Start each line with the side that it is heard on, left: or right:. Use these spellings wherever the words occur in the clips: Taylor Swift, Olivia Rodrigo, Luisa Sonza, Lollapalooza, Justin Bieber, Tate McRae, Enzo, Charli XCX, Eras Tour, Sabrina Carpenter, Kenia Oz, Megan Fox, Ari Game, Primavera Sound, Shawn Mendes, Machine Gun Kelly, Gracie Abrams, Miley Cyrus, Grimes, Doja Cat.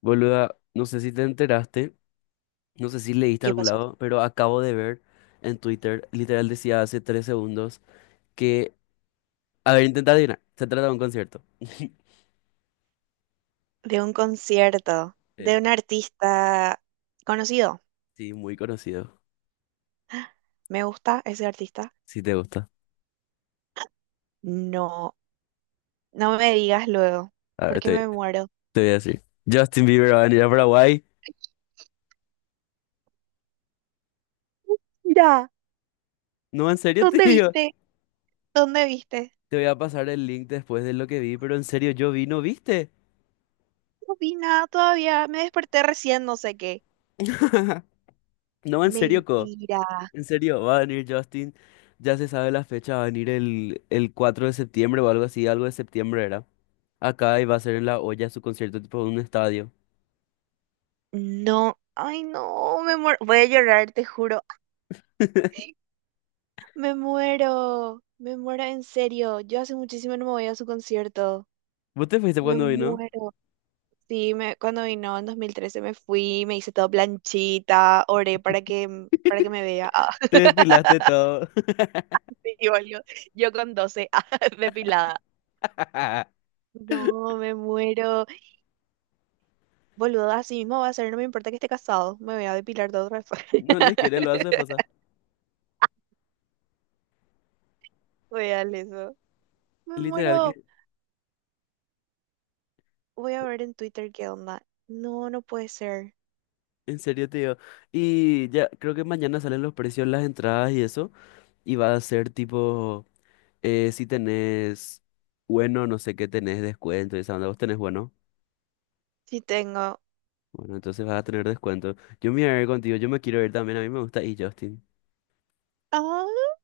left: Boluda, no sé si te enteraste, no sé si leíste a
right: ¿Qué
left: algún
right: pasó?
left: lado, pero acabo de ver en Twitter, literal decía hace 3 segundos, que, a ver, intenta adivinar, se trata de un concierto.
right: De un concierto de
left: Eh,
right: un artista conocido.
left: sí, muy conocido,
right: Me gusta ese artista.
left: si te gusta.
right: No, no me digas luego,
left: A ver,
right: porque
left: te,
right: me muero.
left: te voy a decir. Justin Bieber va a venir a Paraguay.
right: Mira,
left: No, en serio,
right: ¿dónde
left: tío.
right: viste? ¿Dónde viste?
left: Te voy a pasar el link después de lo que vi, pero en serio, yo vi, ¿no viste?
right: No vi nada todavía. Me desperté recién, no sé qué.
left: No, en serio, co.
right: Mentira.
left: En serio, va a venir Justin. Ya se sabe la fecha, va a venir el 4 de septiembre o algo así, algo de septiembre era. Acá y va a ser en La Olla su concierto tipo en un estadio.
right: No, ay no, me muero. Voy a llorar, te juro. Me muero. Me muero en serio. Yo hace muchísimo no me voy a su concierto.
left: ¿Vos te fuiste
right: Me
left: cuando vino?
right: muero. Sí, me, cuando vino en 2013 me fui, me hice todo planchita, oré para que me vea. Ah,
left: Te desfilaste todo.
right: sí, boludo. Yo con 12, ah, depilada. No, me muero. Boludo, así mismo va a ser, no me importa que esté casado. Me voy a depilar todo otra vez.
left: No les quiere lo a su esposa.
right: Real eso. Me
left: Literal
right: muero.
left: que,
right: Voy a ver en Twitter qué onda. No, no puede ser.
left: en serio te digo. Y ya, creo que mañana salen los precios, las entradas y eso. Y va a ser tipo, si tenés, bueno, no sé qué tenés, descuento y esa onda, vos tenés bueno.
right: Sí tengo.
left: Bueno, entonces vas a tener descuento. Yo me voy a ver contigo, yo me quiero ir también, a mí me gusta y Justin.
right: Ah,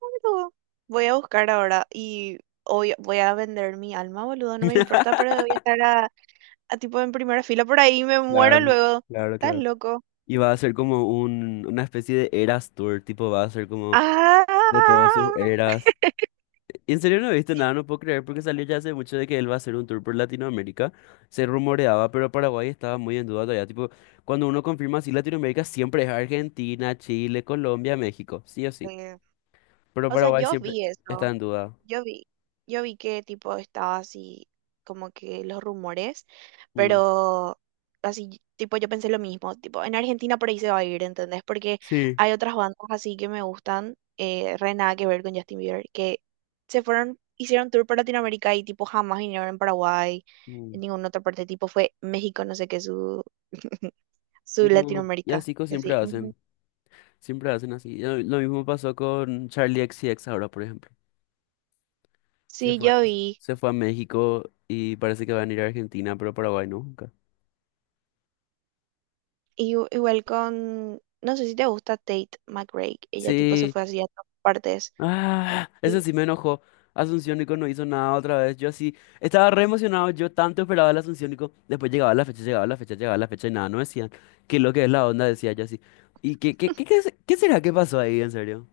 right: boludo. Voy a buscar ahora y hoy voy a vender mi alma, boludo. No me importa, pero voy a estar a tipo en primera fila por ahí, me muero
left: Claro,
right: luego.
left: claro,
right: Estás
left: claro.
right: loco.
left: Y va a ser como una especie de Eras Tour, tipo va a ser como de todas
right: Ah,
left: sus eras. Y en serio no he visto nada, no puedo creer porque salió ya hace mucho de que él va a hacer un tour por Latinoamérica. Se rumoreaba, pero Paraguay estaba muy en duda todavía. Tipo, cuando uno confirma así Latinoamérica siempre es Argentina, Chile, Colombia, México, sí o sí.
right: ve.
left: Pero
right: O sea,
left: Paraguay
right: yo
left: siempre
right: vi
left: está
right: eso.
left: en duda.
right: Yo vi, yo vi que tipo estaba así, como que los rumores,
left: Mm.
right: pero así, tipo yo pensé lo mismo, tipo en Argentina por ahí se va a ir, ¿entendés? Porque
left: Sí.
right: hay otras bandas así que me gustan, re nada que ver con Justin Bieber, que se fueron, hicieron tour por Latinoamérica y tipo jamás vinieron en Paraguay, en
left: Mm.
right: ninguna otra parte, tipo fue México, no sé qué, su
left: No, y
right: Latinoamérica.
left: así
right: Y así, "Ujú".
left: siempre hacen así. Lo mismo pasó con Charlie XCX ahora, por ejemplo. Se
right: Sí,
left: fue,
right: yo vi.
left: se fue a México y parece que van a ir a Argentina, pero Paraguay no, nunca.
right: Y, igual con, no sé si te gusta Tate McRae. Ella tipo se
left: Sí,
right: fue así a todas partes.
left: ah, eso
right: Y
left: sí me enojó. Asunción Nico no hizo nada otra vez. Yo así, estaba re emocionado, yo tanto esperaba el Asunción Nico. Después llegaba la fecha, llegaba la fecha, llegaba la fecha y nada, no decían. ¿Qué es lo que es la onda? Decía yo así. ¿Y qué será que pasó ahí, en serio?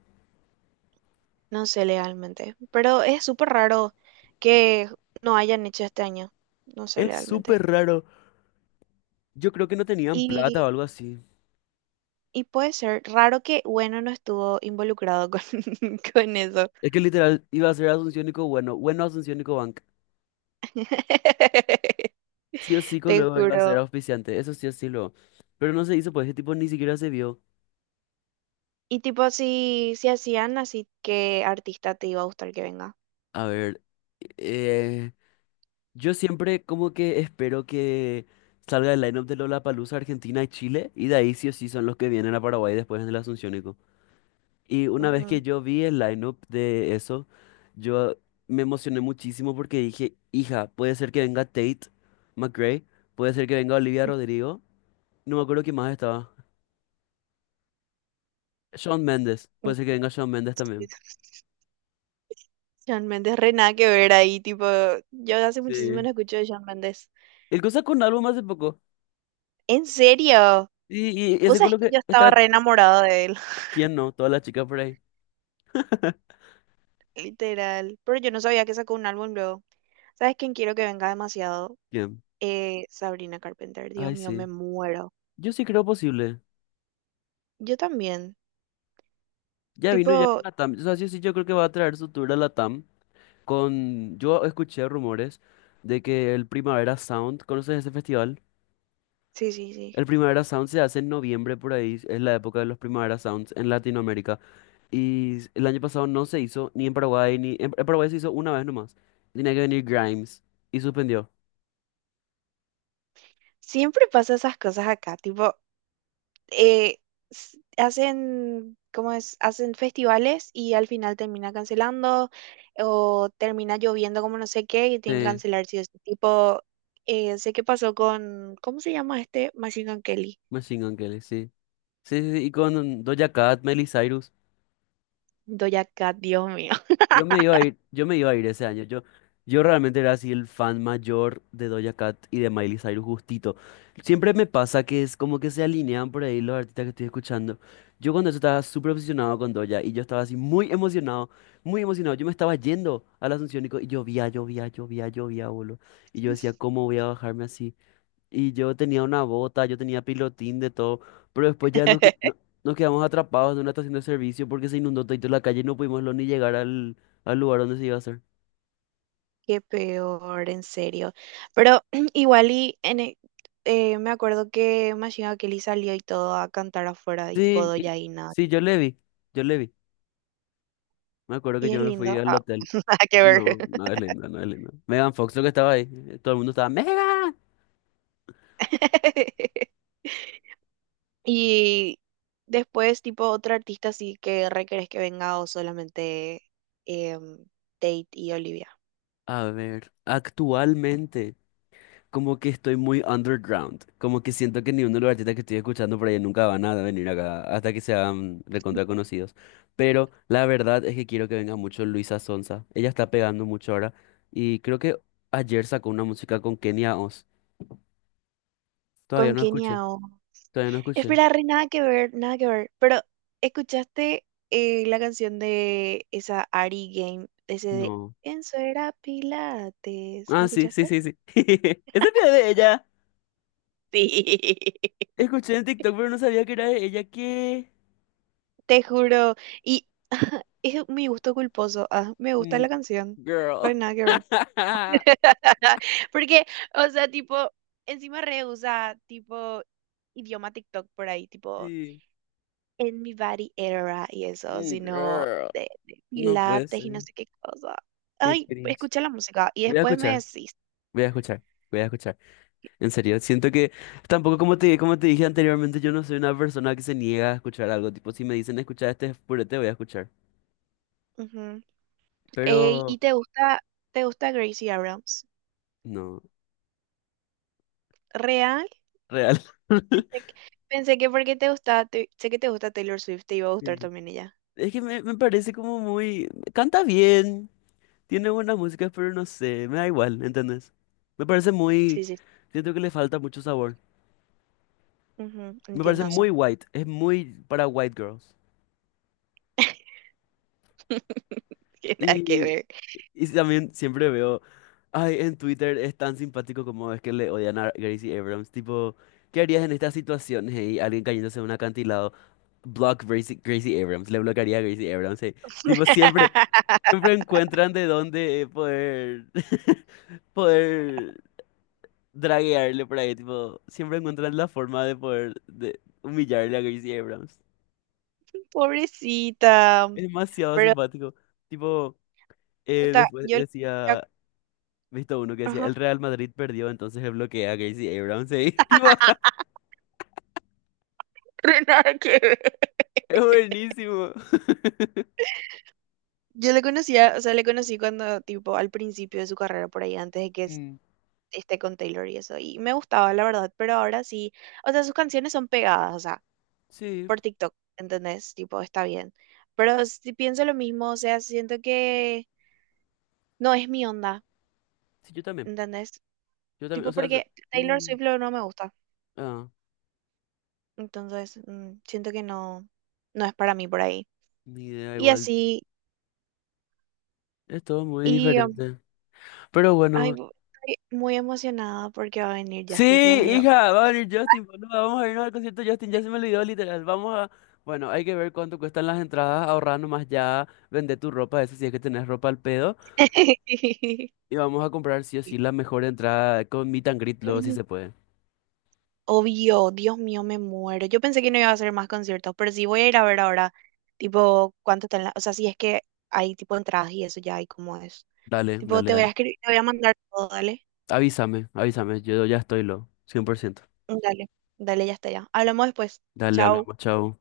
right: no sé legalmente. Pero es súper raro que no hayan hecho este año. No sé
left: Es
right: legalmente.
left: súper raro. Yo creo que no tenían plata
right: Y,
left: o algo así.
right: y puede ser raro que bueno no estuvo involucrado con, con eso.
left: Es que literal iba a ser Asunción y bueno Asunción y Cobanc. Sí o sí,
right: Te
left: luego iba a ser
right: juro.
left: auspiciante, eso sí o sí luego. Pero no se hizo, pues ese tipo ni siquiera se vio.
right: Y tipo, si, si hacían así, ¿qué artista te iba a gustar que venga?
left: A ver, eh, yo siempre como que espero que salga el line-up de Lollapalooza Argentina y Chile, y de ahí sí o sí son los que vienen a Paraguay después en el Asunciónico. Y una vez
right: Ujú.
left: que yo vi el line-up de eso, yo me emocioné muchísimo porque dije, hija, puede ser que venga Tate McRae, puede ser que venga Olivia Rodrigo. No me acuerdo quién más estaba. Shawn Mendes. Puede ser que venga Shawn Mendes
right: Sí,
left: también.
right: Shawn Mendes, re nada que ver ahí, tipo, yo hace muchísimo no
left: Sí.
right: escucho de Shawn Mendes.
left: El cosa con un álbum hace poco.
right: ¿En serio?
left: Y
right: Vos sabés
left: seguro
right: que
left: que
right: yo estaba
left: está.
right: re enamorada de él,
left: ¿Quién no? Todas las chicas por ahí.
right: literal, pero yo no sabía que sacó un álbum luego. ¿Sabes quién quiero que venga demasiado?
left: ¿Quién?
right: Sabrina Carpenter, Dios
left: Ay,
right: mío, me
left: sí.
right: muero.
left: Yo sí creo posible.
right: Yo también,
left: Ya vino ya a
right: tipo,
left: Latam. O sea, sí, sí, yo creo que va a traer su tour a Latam. Con... Yo escuché rumores de que el Primavera Sound, ¿conoces ese festival?
right: sí, sí, sí.
left: El Primavera Sound se hace en noviembre por ahí, es la época de los Primavera Sounds en Latinoamérica. Y el año pasado no se hizo, ni en Paraguay, ni en Paraguay se hizo una vez nomás. Tenía que venir Grimes y suspendió.
right: Siempre pasa esas cosas acá, tipo, eh, hacen, ¿cómo es? Hacen festivales y al final termina cancelando o termina lloviendo como no sé qué y tienen que
left: Sí,
right: cancelar sí o sí. Tipo, sé qué pasó con, ¿cómo se llama este? Machine Gun Kelly.
left: Machine Gun Kelly, sí. Sí, sí, sí, y con Doja Cat, Miley Cyrus.
right: Doja Cat, Dios mío.
left: Yo me iba a ir, yo me iba a ir ese año. Yo realmente era así el fan mayor de Doja Cat y de Miley Cyrus justito. Siempre me pasa que es como que se alinean por ahí los artistas que estoy escuchando. Yo cuando eso estaba súper obsesionado con Doja y yo estaba así muy emocionado, muy emocionado. Yo me estaba yendo a la Asunción y y llovía, llovía, llovía, llovía, boludo. Y yo decía, ¿cómo voy a bajarme así? Y yo tenía una bota, yo tenía pilotín de todo, pero después ya nos, nos quedamos atrapados en una estación de servicio porque se inundó todo la calle y no pudimos ni llegar al lugar donde se iba a hacer.
right: Qué peor, en serio. Pero igual y me acuerdo que Machine Gun Kelly salió y todo a cantar afuera y tipo
left: Sí,
right: Doja y nada.
left: sí, yo le vi, yo le vi. Me acuerdo que
right: Y es
left: yo me
right: lindo.
left: fui al
right: Ah,
left: hotel.
right: nada que ver.
left: No, no es linda, no es linda. Megan Fox lo que estaba ahí, todo el mundo estaba, ¡Megan!
right: Y después, tipo, otro artista sí que requerés que venga o solamente em, Tate y Olivia.
left: A ver, actualmente, como que estoy muy underground. Como que siento que ni uno de los artistas que estoy escuchando por ahí nunca van a venir acá hasta que sean recontra conocidos. Pero la verdad es que quiero que venga mucho Luisa Sonza. Ella está pegando mucho ahora. Y creo que ayer sacó una música con Kenia Oz. Todavía
right: Con
left: no
right: Kenia
left: escuché.
right: o...
left: Todavía no escuché.
right: Espera, re, nada que ver, nada que ver. Pero, ¿escuchaste la canción de esa Ari Game? Ese de
left: No.
right: Enzo era Pilates. ¿No
left: Ah, sí, sí,
right: escuchaste?
left: sí, sí. Esa es de ella.
right: Sí.
left: Escuché en TikTok, pero no sabía que era de ella. ¿Qué?
right: Te juro. Y es mi gusto culposo. Ah, me gusta la
left: Mm,
right: canción. Re,
left: girl.
right: nada que ver. Porque, o sea, tipo, encima re usa tipo, idioma TikTok por ahí, tipo,
left: Sí.
right: en mi body era y eso,
left: Mm,
right: sino
left: girl.
right: de
left: No puede
right: pilates y no
left: ser.
right: sé qué cosa.
left: Qué
right: Ay,
left: cringe.
right: escucha la música y
left: Voy a
right: después me
left: escuchar,
right: decís.
left: voy a escuchar, voy a escuchar. En serio, siento que tampoco como te, dije anteriormente, yo no soy una persona que se niega a escuchar algo. Tipo, si me dicen escuchar este purete, voy a escuchar.
right: Ujú. Ey, ¿y
left: Pero
right: te gusta Gracie Abrams?
left: no,
right: ¿Real?
left: real.
right: Pensé que, pensé que porque te gusta sé que te gusta Taylor Swift, te iba a gustar
left: Sí.
right: también ella.
left: Es que me parece como muy... Canta bien, tiene buenas músicas, pero no sé, me da igual, ¿entendés? Me parece
right: Sí,
left: muy...
right: sí.
left: Siento que le falta mucho sabor.
right: Ujú,
left: Me parece
right: entiendo eso.
left: muy white, es muy para white girls.
right: Tiene nada que ver.
left: Y también siempre veo, ay, en Twitter es tan simpático como es que le odian a Gracie Abrams. Tipo, ¿qué harías en estas situaciones? Y alguien cayéndose de un acantilado. Block Gracie, Gracie Abrams. Le bloquearía a Gracie Abrams. Tipo, siempre, siempre encuentran de dónde poder, poder draguearle por ahí. Tipo, siempre encuentran la forma de poder de humillarle a Gracie Abrams.
right: Pobrecita.
left: Es demasiado
right: Pero
left: simpático. Tipo,
right: puta
left: después
right: yo conocía-
left: decía. Visto uno que decía,
right: ajá.
left: el Real Madrid perdió, entonces se bloquea a Casey Abrams. Sí, tipo,
right: Nada que ver.
left: es buenísimo.
right: Yo le conocía, o sea, le conocí cuando, tipo, al principio de su carrera por ahí, antes de
left: Mm,
right: esté con Taylor y eso. Y me gustaba, la verdad, pero ahora sí. O sea, sus canciones son pegadas, o sea.
left: sí,
right: Por TikTok, ¿entendés? Tipo, está bien. Pero si pienso lo mismo, o sea, siento que no es mi onda,
left: sí, yo también.
right: ¿entendés?
left: Yo también,
right: Tipo,
left: o sea,
right: porque Taylor
left: mm,
right: Swift luego no me gusta.
left: ah,
right: Entonces, mm, siento que no, no es para mí por ahí.
left: ni idea
right: Y
left: igual.
right: así,
left: Es todo muy
right: y
left: diferente. Pero
right: ay,
left: bueno.
right: estoy muy emocionada porque va a venir
left: Sí,
right: Justin, Dios mío.
left: hija, va a venir Justin, boludo, vamos a irnos al concierto de Justin, ya se me olvidó literal. Vamos a... Bueno, hay que ver cuánto cuestan las entradas, ahorrar nomás ya, vender tu ropa, eso si es que tenés ropa al pedo. Y vamos a comprar sí o sí la mejor entrada con meet and greet luego si se puede.
right: Obvio, Dios mío, me muero. Yo pensé que no iba a hacer más conciertos, pero sí voy a ir a ver ahora, tipo, cuánto están las, o sea, si es que hay tipo entradas y eso ya hay como es.
left: Dale,
right: Tipo,
left: dale,
right: te voy a
left: dale.
right: escribir, te voy a mandar todo, dale.
left: Avísame, avísame, yo ya estoy lo, 100%.
right: Dale, dale, ya está ya. Hablamos después.
left: Dale,
right: Chao.
left: hablamos, chao.